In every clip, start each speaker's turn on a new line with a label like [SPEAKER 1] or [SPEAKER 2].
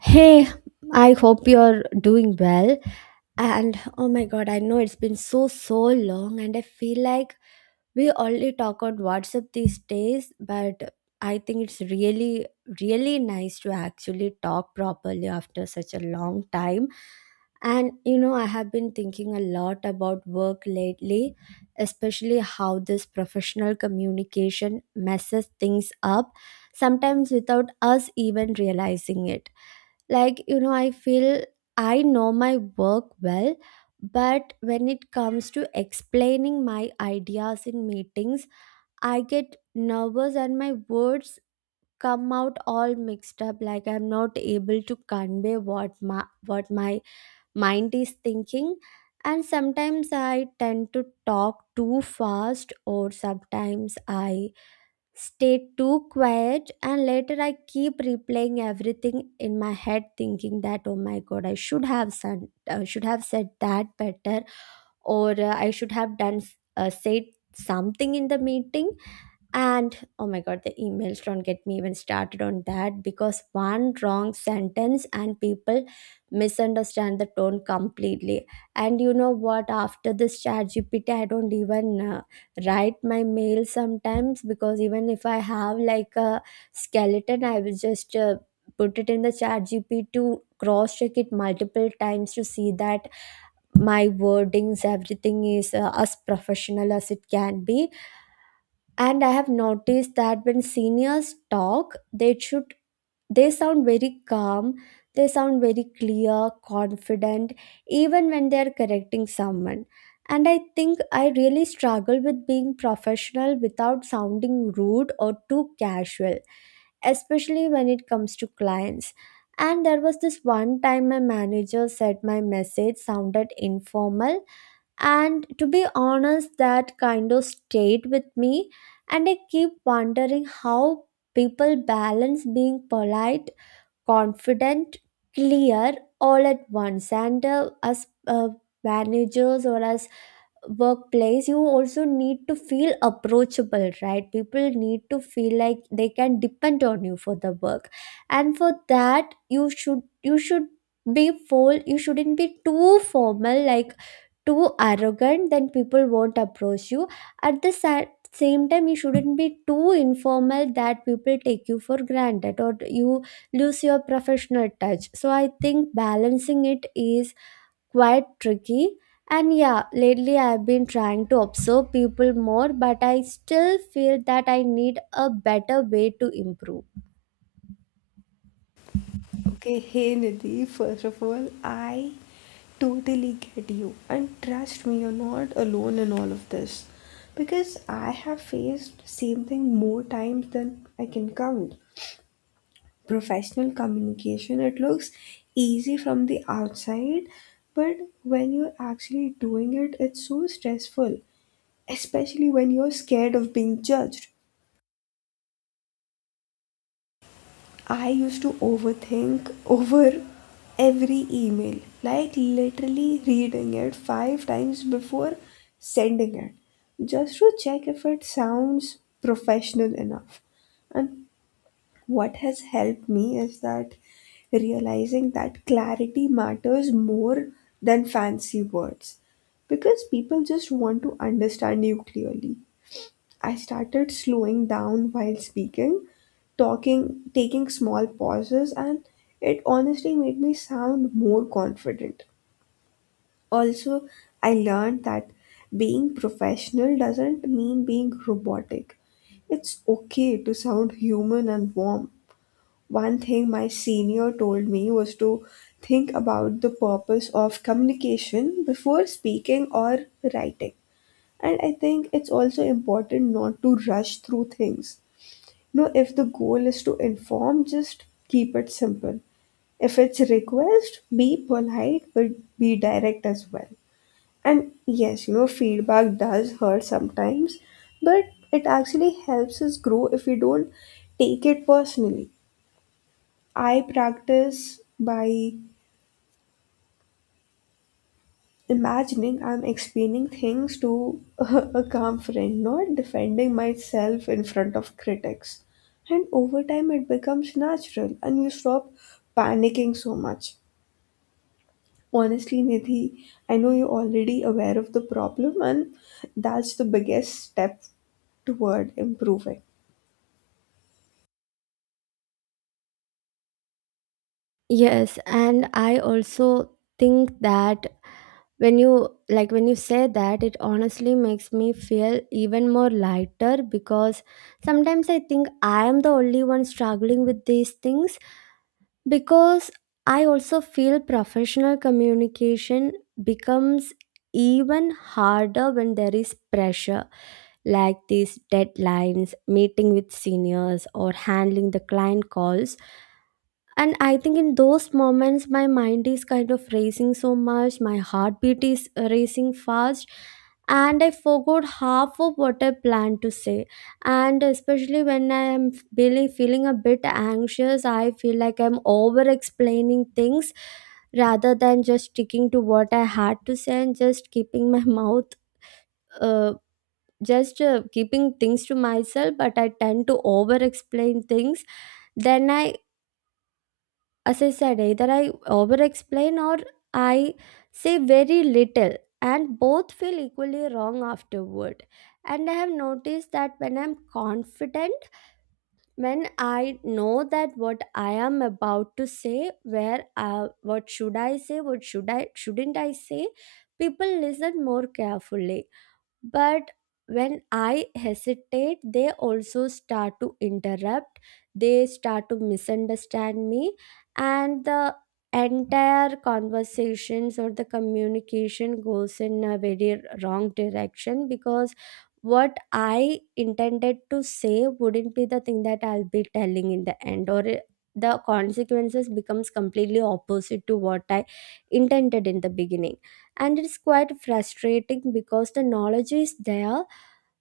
[SPEAKER 1] Hey, I hope you're doing well. And oh my god, I know it's been so long, and I feel like we only talk on WhatsApp these days, but I think it's really nice to actually talk properly after such a long time. And you know, I have been thinking a lot about work lately, especially how this professional communication messes things up sometimes without us even realizing it. I feel I know my work well, but when it comes to explaining my ideas in meetings, I get nervous and my words come out all mixed up, like I'm not able to convey what my what my mind is thinking. And sometimes I tend to talk too fast, or sometimes I stay too quiet, and later I keep replaying everything in my head, thinking that oh my god, I should have said that better, or I should have done said something in the meeting. And oh my god, the emails, don't get me even started on that, because one wrong sentence and people misunderstand the tone completely. And you know what? After this chat GPT, I don't even write my mail sometimes, because even if I have like a skeleton, I will just put it in the chat GPT to cross check it multiple times to see that my wordings, everything is as professional as it can be. And I have noticed that when seniors talk, they should they sound very calm, they sound very clear, confident, even when they are correcting someone. And I think I really struggle with being professional without sounding rude or too casual, especially when it comes to clients. And there was this one time my manager said my message sounded informal, and to be honest, that kind of stayed with me. And I keep wondering how people balance being polite, confident, clear, all at once. And as managers or as workplace, you also need to feel approachable, right? People need to feel like they can depend on you for the work. And for that, you should be full, you shouldn't be too formal, like too arrogant, then people won't approach you. at the sa- same time, you shouldn't be too informal, that people take you for granted, or you lose your professional touch. So I think balancing it is quite tricky. And yeah, lately I've been trying to observe people more, but I still feel that I need a better way to improve.
[SPEAKER 2] Okay, hey Nidhi, first of all, I totally get you. And trust me, you're not alone in all of this. Because I have faced same thing more times than I can count. Professional communication, it looks easy from the outside, but when you're actually doing it, it's so stressful. Especially when you're scared of being judged. I used to overthink over every email, like literally reading it five times before sending it, just to check if it sounds professional enough. And what has helped me is that realizing that clarity matters more than fancy words because people just want to understand you clearly. I started slowing down while speaking, talking, taking small pauses, and it honestly made me sound more confident. Also, I learned that being professional doesn't mean being robotic. It's okay to sound human and warm. One thing my senior told me was to think about the purpose of communication before speaking or writing. And I think it's also important not to rush through things. No, if the goal is to inform, just keep it simple. If it's request, be polite but be direct as well. And yes, feedback does hurt sometimes, but it actually helps us grow if we don't take it personally. I practice by imagining I'm explaining things to a calm friend, not defending myself in front of critics. And over time, it becomes natural and you stop panicking so much. Honestly, Nidhi, I know you're already aware of the problem, and that's the biggest step toward improving.
[SPEAKER 1] Yes, and I also think that when you, like when you say that, it honestly makes me feel even more lighter, because sometimes I think I am the only one struggling with these things. Because I also feel professional communication becomes even harder when there is pressure, like these deadlines, meeting with seniors, or handling the client calls. And I think in those moments my mind is kind of racing so much, my heartbeat is racing fast, and I forgot half of what I planned to say. And especially when I am really feeling a bit anxious, I feel like I'm over explaining things rather than just sticking to what I had to say and just keeping my mouth uh, just keeping things to myself. But I tend to over explain things. Then I, as I said, either I over explain or I say very little, and both feel equally wrong afterward. And I have noticed that when I'm confident, when I know that what I am about to say, where what should I say, what shouldn't I say, people listen more carefully. But when I hesitate, they also start to interrupt, they start to misunderstand me, and the entire conversations or the communication goes in a very wrong direction, because what I intended to say wouldn't be the thing that I'll be telling in the end, or the consequences becomes completely opposite to what I intended in the beginning. And it's quite frustrating, because the knowledge is there,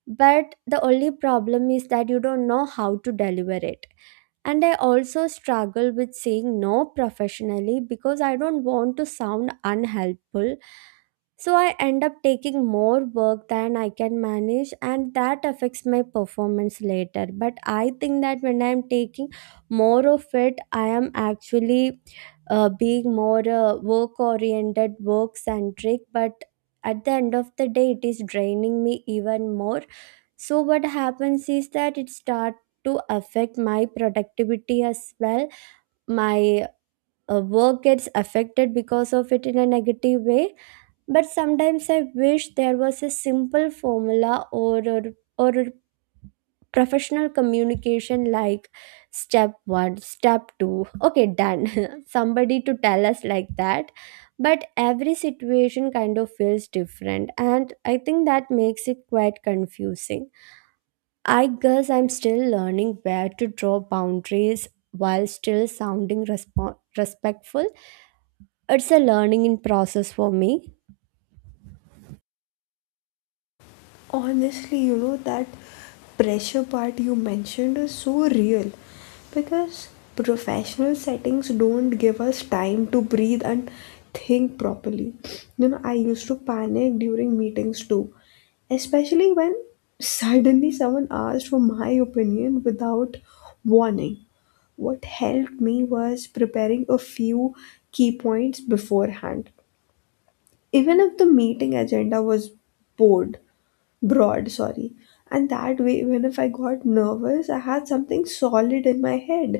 [SPEAKER 1] but the only problem is that you don't know how to deliver it. And I also struggle with saying no professionally, because I don't want to sound unhelpful. So I end up taking more work than I can manage, and that affects my performance later. But I think that when I'm taking more of it, I am actually being more work oriented, work centric. But at the end of the day, it is draining me even more. So what happens is that it start to affect my productivity as well. My work gets affected because of it in a negative way. But sometimes I wish there was a simple formula or a professional communication, like step 1, step 2, okay, done, somebody to tell us like that. But every situation kind of feels different, and I think that makes it quite confusing. I guess I'm still learning where to draw boundaries while still sounding respectful. It's a learning in process for me.
[SPEAKER 2] Honestly, that pressure part you mentioned is so real because professional settings don't give us time to breathe and think properly. I used to panic during meetings too, especially when suddenly someone asked for my opinion without warning. What helped me was preparing a few key points beforehand, even if the meeting agenda was bored broad, sorry. And that way, even if I got nervous, I had something solid in my head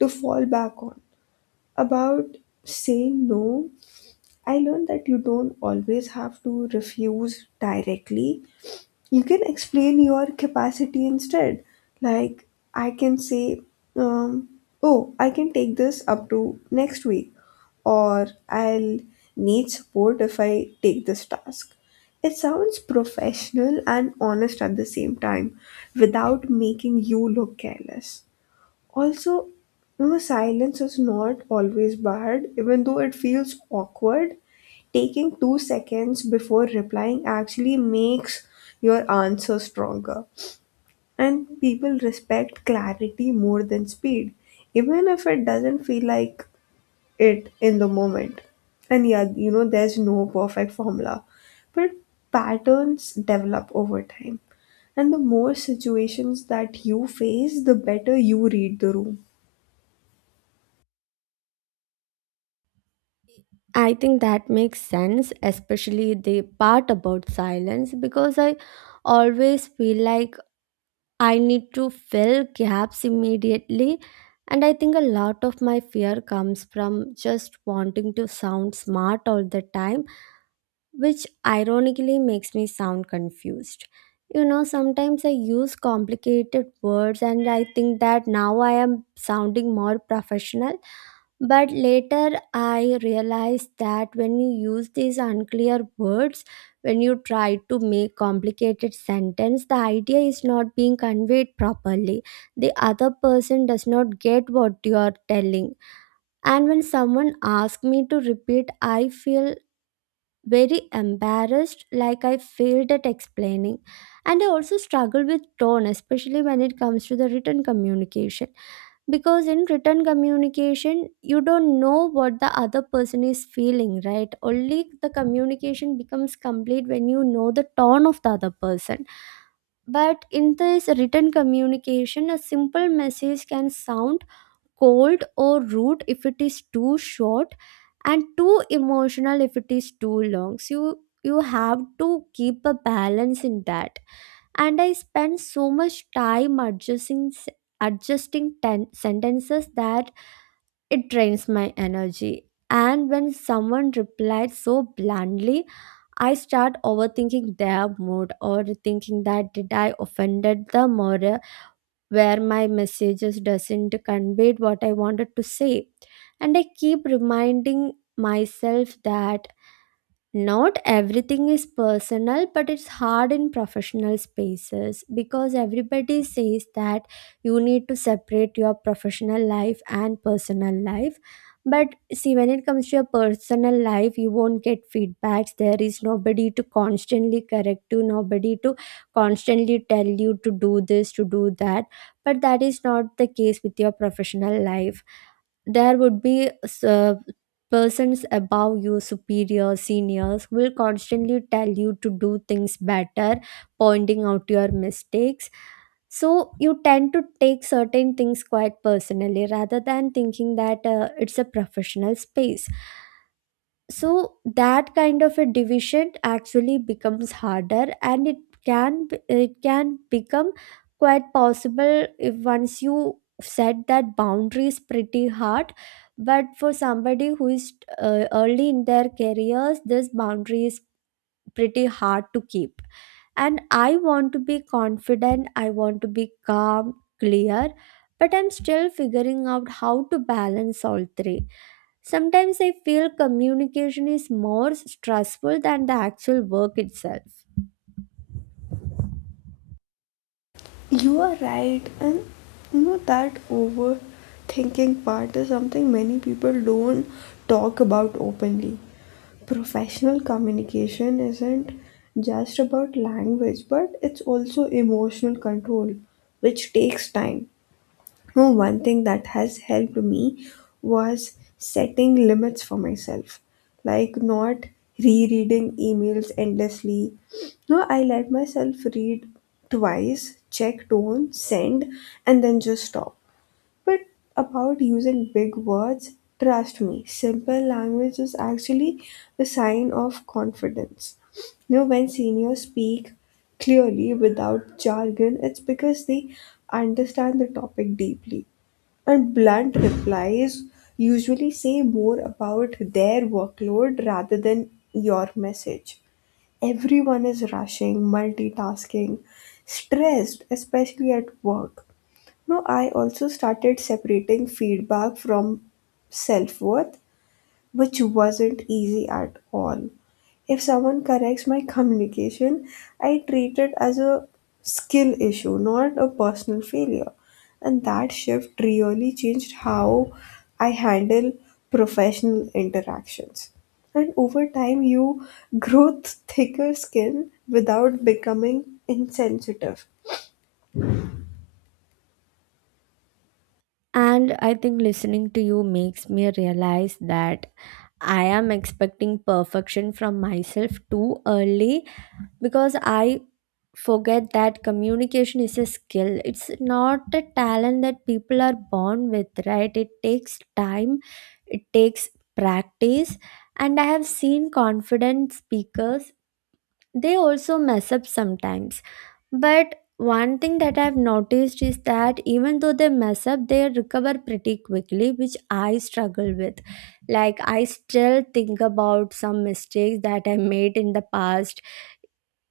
[SPEAKER 2] to fall back on. About saying no, I learned that you don't always have to refuse directly. You can explain your capacity instead. Like I can say, um, oh, I can take this up to next week, or I'll need support if I take this task. It sounds professional and honest at the same time, without making you look careless. Also, silence is not always bad, even though it feels awkward. Taking 2 seconds before replying actually makes your answer stronger. And people respect clarity more than speed, even if it doesn't feel like it in the moment. And yeah, there's no perfect formula, but patterns develop over time. And the more situations that you face, the better you read the room.
[SPEAKER 1] I think that makes sense, especially the part about silence, because I always feel like I need to fill gaps immediately. And I think a lot of my fear comes from just wanting to sound smart all the time, which ironically makes me sound confused. You know, sometimes I use complicated words and I think that now I am sounding more professional. But later I realized that when you use these unclear words, when you try to make complicated sentence, the idea is not being conveyed properly. The other person does not get what you are telling. And when someone asks me to repeat, I feel very embarrassed, like I failed at explaining. And I also struggle with tone, especially when it comes to the written communication. Because in written communication, you don't know what the other person is feeling, right? Only the communication becomes complete when you know the tone of the other person. But in this written communication, a simple message can sound cold or rude if it is too short, and too emotional if it is too long. So you have to keep a balance in that. And I spend so much time sentences, that it drains my energy. And when someone replies so blandly, I start overthinking their mood, or thinking that did I offended them, or where my messages doesn't convey what I wanted to say. And I keep reminding myself that not everything is personal, but it's hard in professional spaces, because everybody says that you need to separate your professional life and personal life. But see, when it comes to your personal life, you won't get feedbacks. There is nobody to constantly correct you, nobody to constantly tell you to do this, to do that. But that is not the case with your professional life. There would be uh, persons above you, superior seniors, who will constantly tell you to do things better, pointing out your mistakes. So you tend to take certain things quite personally, rather than thinking that it's a professional space. So that kind of a division actually becomes harder, and it can become quite possible if once you set that boundaries pretty hard. But for somebody who is early in their careers, this boundary is pretty hard to keep. And I want to be confident, I want to be calm, clear, but I'm still figuring out how to balance all three. Sometimes I feel communication is more stressful than the actual work itself.
[SPEAKER 2] You are right, and that overthinking part is something many people don't talk about openly. Professional communication isn't just about language, but it's also emotional control, which takes time. Oh, one thing that has helped me was setting limits for myself, like not rereading emails endlessly. No, I let myself read twice, check tone, send, and then just stop. But about using big words, trust me, simple language is actually a sign of confidence. When seniors speak clearly without jargon, it's because they understand the topic deeply. And blunt replies usually say more about their workload rather than your message. Everyone is rushing, multitasking, stressed, especially at work. No, I also started separating feedback from self worth, which wasn't easy at all. If someone corrects my communication, I treat it as a skill issue, not a personal failure. And that shift really changed how I handle professional interactions. And over time, you grow thicker skin without becoming insensitive.
[SPEAKER 1] And I think listening to you makes me realize that I am expecting perfection from myself too early, because I forget that communication is a skill. It's not a talent that people are born with, right? It takes time, it takes practice. And I have seen confident speakers, they also mess up sometimes. But one thing that I've noticed is that even though they mess up, they recover pretty quickly, which I struggle with. Like, I still think about some mistakes that I made in the past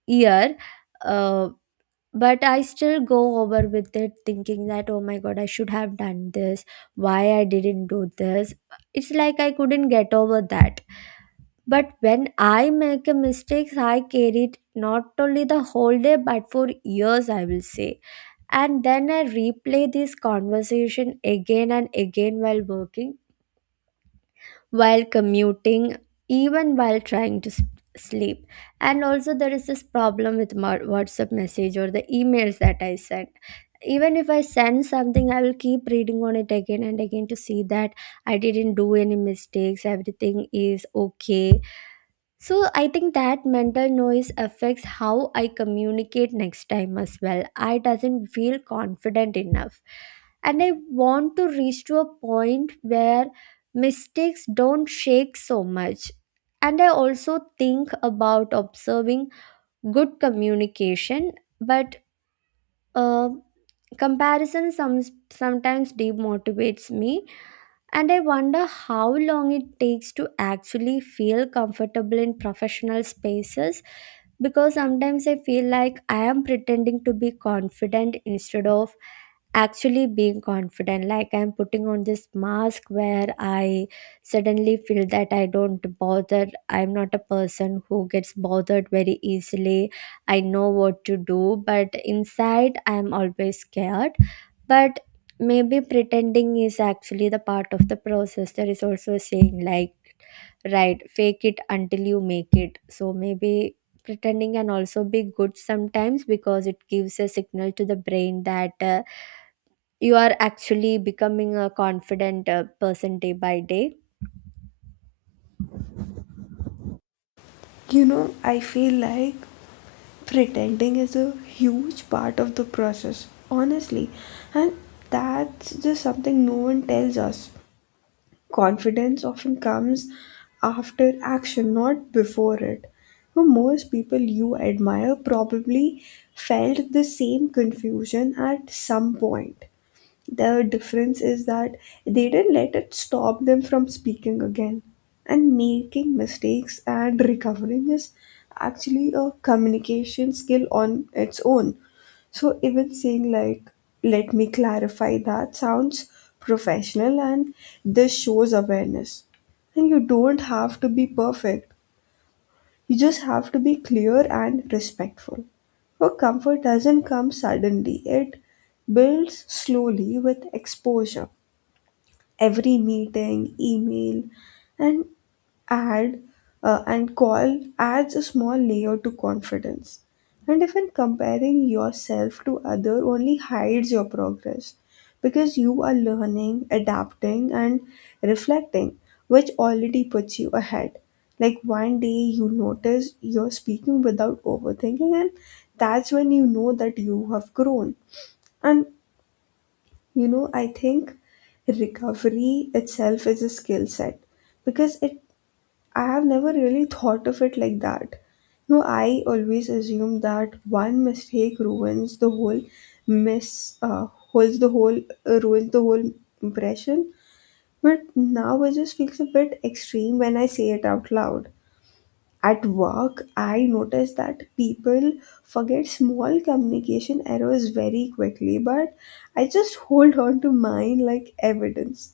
[SPEAKER 1] year, uh, but I still go over with it thinking that, oh my god, I should have done this, why I didn't do this. It's like I couldn't get over that. But when I make a mistake, I carry it not only the whole day, but for years, I will say. And then I replay this conversation again and again while working, while commuting, even while sleep. And also there is this problem with my WhatsApp message or the emails that I send. Even if I send something, I will keep reading on it again and again to see that I didn't do any mistakes, everything is okay. So I think that mental noise affects how I communicate next time as well. I doesn't feel confident enough. And I want to reach to a point where mistakes don't shake so much. And I also think about observing good communication, but uh, comparison sometimes demotivates me, and I wonder how long it takes to actually feel comfortable in professional spaces, because sometimes I feel like I am pretending to be confident instead of actually being confident. Like I'm putting on this mask where I suddenly feel that I don't bother. I'm not a person who gets bothered very easily. I know what to do, but inside I'm always scared. But maybe pretending is actually the part of the process. There is also a saying like, right, fake it until you make it. So maybe pretending can also be good sometimes because it gives a signal to the brain that you are actually becoming a confident person day by day.
[SPEAKER 2] I feel like pretending is a huge part of the process, honestly, and that's just something no one tells us. Confidence often comes after action, not before it, but most people you admire probably felt the same confusion at some point. The difference is that they didn't let it stop them from speaking again. And making mistakes and recovering is actually a communication skill on its own. So even saying like, let me clarify, that sounds professional and this shows awareness. And you don't have to be perfect. You just have to be clear and respectful. Her comfort doesn't come suddenly, it builds slowly with exposure. Every meeting, email, and add and call adds a small layer to confidence. And even comparing yourself to other only hides your progress, because you are learning, adapting and reflecting, which already puts you ahead. Like one day you notice you're speaking without overthinking, and that's when you know that you have grown. And I think recovery itself is a skill set. Because it I have never really thought of it like that. No, I always assume that one mistake ruins the whole miss holds the whole ruins the whole impression. But now it just feels a bit extreme when I say it out loud. At work, I notice that people forget small communication errors very quickly, but I just hold on to mine like evidence.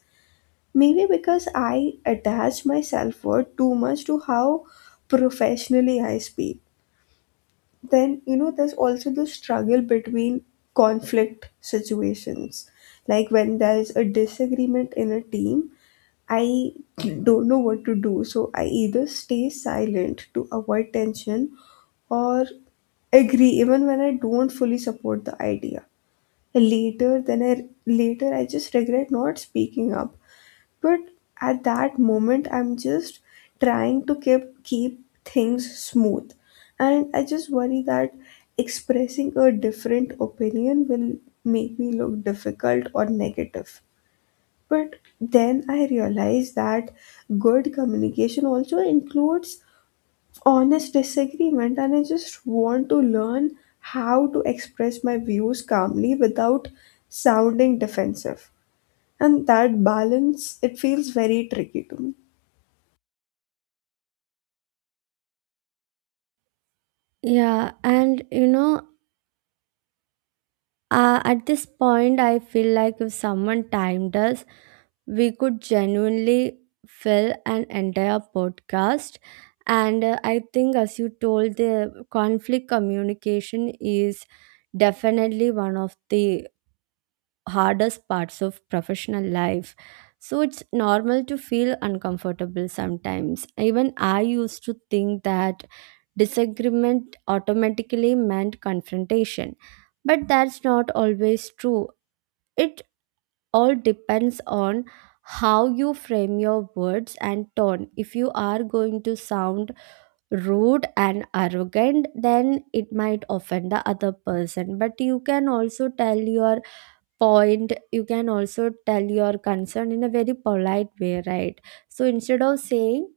[SPEAKER 2] Maybe because I attach my self worth too much to how professionally I speak. Then, there's also the struggle between conflict situations. Like when there's a disagreement in a team, I don't know what to do. So I either stay silent to avoid tension or agree even when I don't fully support the idea. Later, I just regret not speaking up, but at that moment, I'm just trying to keep things smooth, and I just worry that expressing a different opinion will make me look difficult or negative. But then I realize that good communication also includes honest disagreement, and I just want to learn how to express my views calmly without sounding defensive, and that balance, it feels very tricky to me.
[SPEAKER 1] Yeah, and you know, at this point, I feel like if someone timed us, we could genuinely fill an entire podcast. And I think, as you told, the conflict communication is definitely one of the hardest parts of professional life. So it's normal to feel uncomfortable sometimes. Even I used to think that disagreement automatically meant confrontation. But that's not always true. It all depends on how you frame your words and tone. If you are going to sound rude and arrogant, then it might offend the other person. But you can also tell your point, you can also tell your concern in a very polite way, right? So instead of saying,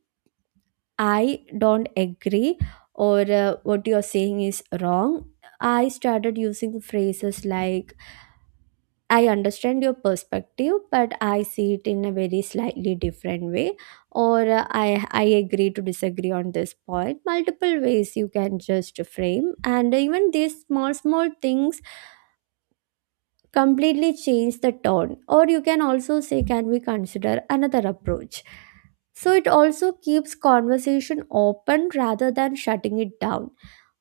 [SPEAKER 1] I don't agree, or what you're saying is wrong. I started using phrases like, I understand your perspective, but I see it in a very slightly different way, or I agree to disagree on this point. Multiple ways you can just frame, and even these small, small things completely change the tone. Or you can also say, can we consider another approach? So it also keeps conversation open rather than shutting it down.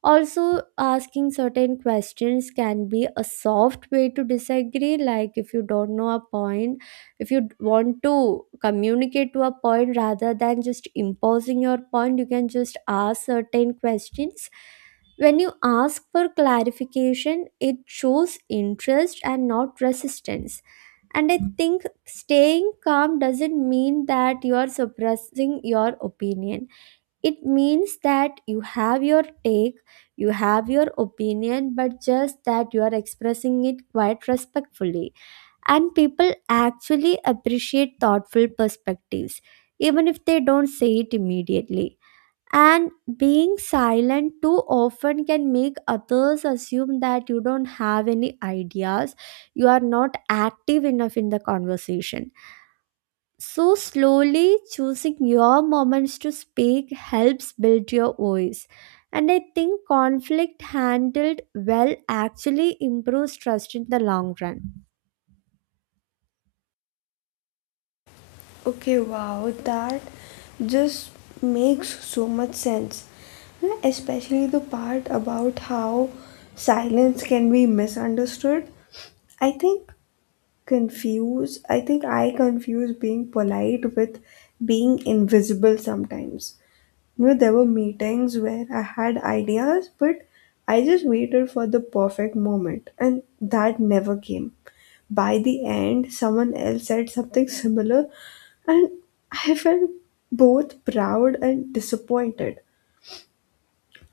[SPEAKER 1] Also, asking certain questions can be a soft way to disagree. Like, if you don't know a point, if you want to communicate to a point rather than just imposing your point, you can just ask certain questions. When you ask for clarification, it shows interest and not resistance. And I think staying calm doesn't mean that you are suppressing your opinion. It means that you have your take, you have your opinion, but just that you are expressing it quite respectfully. And people actually appreciate thoughtful perspectives, even if they don't say it immediately. And being silent too often can make others assume that you don't have any ideas, you are not active enough in the conversation. So, slowly choosing your moments to speak helps build your voice. And I think conflict handled well actually improves trust in the long run.
[SPEAKER 2] Okay, wow, that just makes so much sense. Especially the part about how silence can be misunderstood. I think I think I confuse being polite with being invisible sometimes. There were meetings where I had ideas, but I just waited for the perfect moment, and that never came. By the end, someone else said something similar, and I felt both proud and disappointed.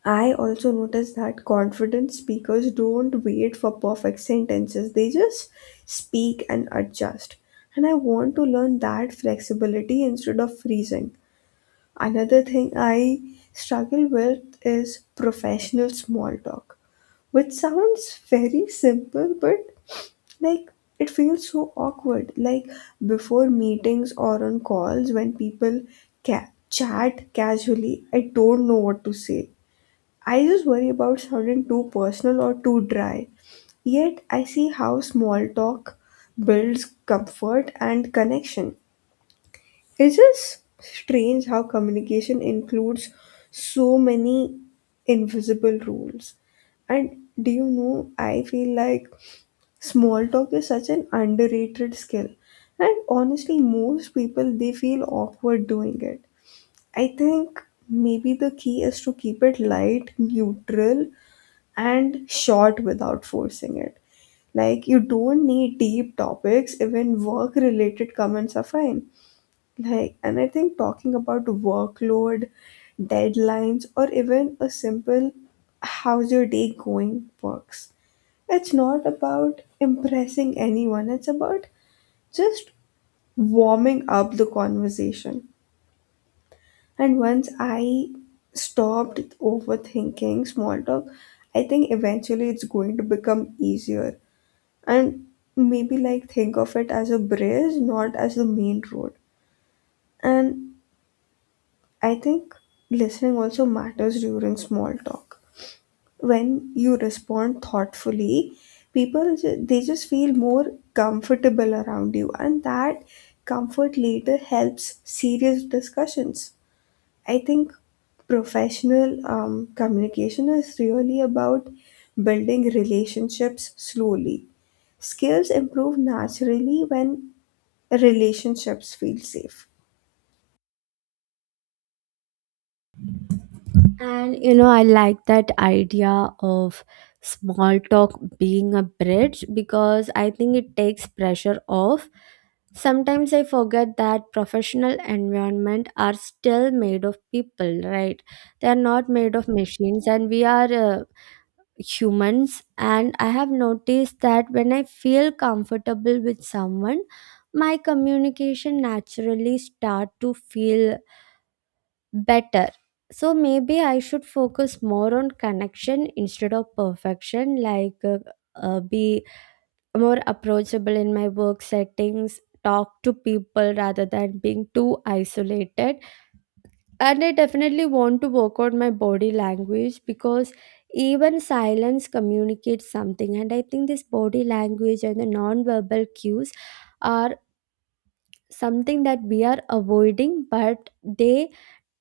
[SPEAKER 2] I also noticed that confident speakers don't wait for perfect sentences, they just speak and adjust. And I want to learn that flexibility instead of freezing. Another thing I struggle with is professional small talk, which sounds very simple, but like it feels so awkward. Like before meetings or on calls, when people chat casually, I don't know what to say. I just worry about sounding too personal or too dry. Yet, I see how small talk builds comfort and connection. It's just strange how communication includes so many invisible rules. And do you know, I feel like small talk is such an underrated skill. And honestly, most people they feel awkward doing it. I think maybe the key is to keep it light, neutral, and short without forcing it. Like, you don't need deep topics, even work related comments are fine. Like, and I think talking about workload, deadlines, or even a simple how's your day going works. It's not about impressing anyone, it's about just warming up the conversation. And once I stopped overthinking small talk, I think eventually it's going to become easier. And maybe like think of it as a bridge, not as the main road. And I think listening also matters during small talk. When you respond thoughtfully, people they just feel more comfortable around you, and that comfort later helps serious discussions. I think professional communication is really about building relationships slowly. Skills improve naturally when relationships feel safe.
[SPEAKER 1] And you know, I like that idea of small talk being a bridge because I think it takes pressure off. Sometimes I forget that professional environment are still made of people, right? They are not made of machines, and we are humans. And I have noticed that when I feel comfortable with someone, my communication naturally start to feel better. So maybe I should focus more on connection instead of perfection. Like be more approachable in my work settings, talk to people rather than being too isolated. And I definitely want to work on my body language, because even silence communicates something. And I think this body language and the non verbal cues are something that we are avoiding, but they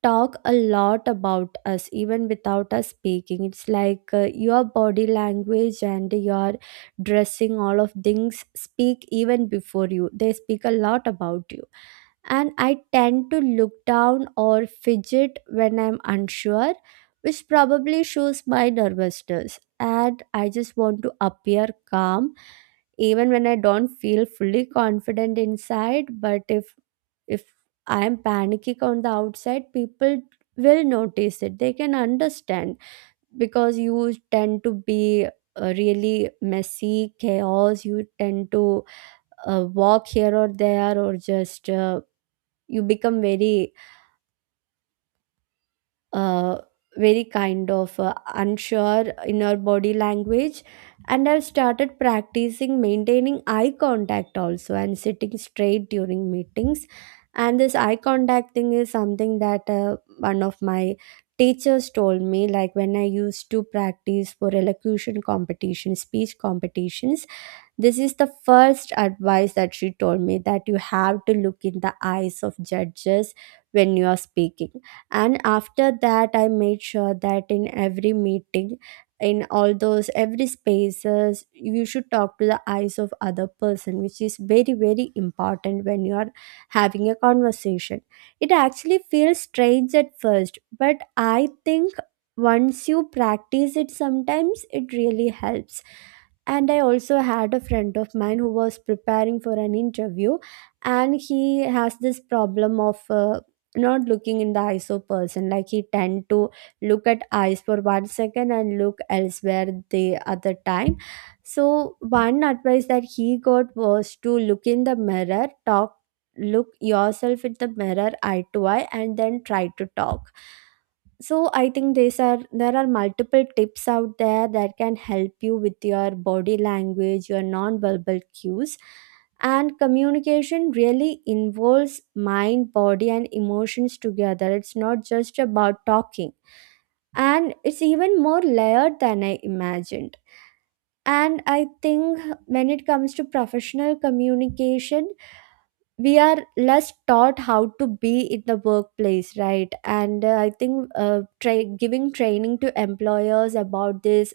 [SPEAKER 1] talk a lot about us even without us speaking. It's like, your body language and your dressing, all of things speak even before you they speak a lot about you. And I tend to look down or fidget when I'm unsure, which probably shows my nervousness, and I just want to appear calm even when I don't feel fully confident inside. But if I am panicky on the outside, people will notice it. They can understand, because you tend to be really messy, chaos. You tend to walk here or there, or just you become uh, very kind of unsure in her body language. And I've started practicing maintaining eye contact also and sitting straight during meetings. And this eye contact thing is something that, one of my teachers told me, like when I used to practice for elocution competition, speech competitions, this is the first advice that she told me, that you have to look in the eyes of judges when you are speaking. And after that, I made sure that in every meeting, in all those every spaces, you should talk to the eyes of other person, which is very very important when you are having a conversation. It actually feels strange at first, but I think once you practice it sometimes, it really helps. And I also had a friend of mine who was preparing for an interview, and he has this problem of not looking in the eyes of person. Like he tend to look at eyes for 1 second and look elsewhere the other time. So one advice that he got was to look in the mirror, talk, look yourself in the mirror eye to eye, and then try to talk. So I think these are there are multiple tips out there that can help you with your body language, your non-verbal cues. And communication really involves mind, body and emotions together. It's not just about talking, and it's even more layered than I imagined. And I think when it comes to professional communication, we are less taught how to be in the workplace, right? And I think, giving training to employers about this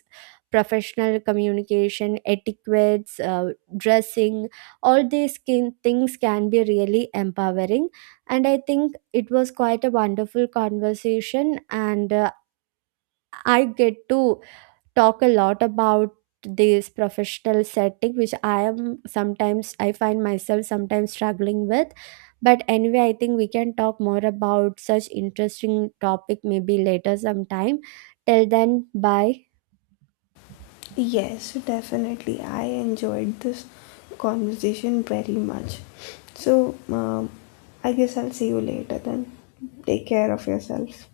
[SPEAKER 1] professional communication etiquettes, dressing, all these things can be really empowering. And I think it was quite a wonderful conversation. And I get to talk a lot about this professional setting, which I am sometimes I find myself sometimes struggling with. But anyway, I think we can talk more about such interesting topic maybe later sometime. Till then, bye.
[SPEAKER 2] Yes, definitely. I enjoyed this conversation very much. So, I guess I'll see you later then. Take care of yourself.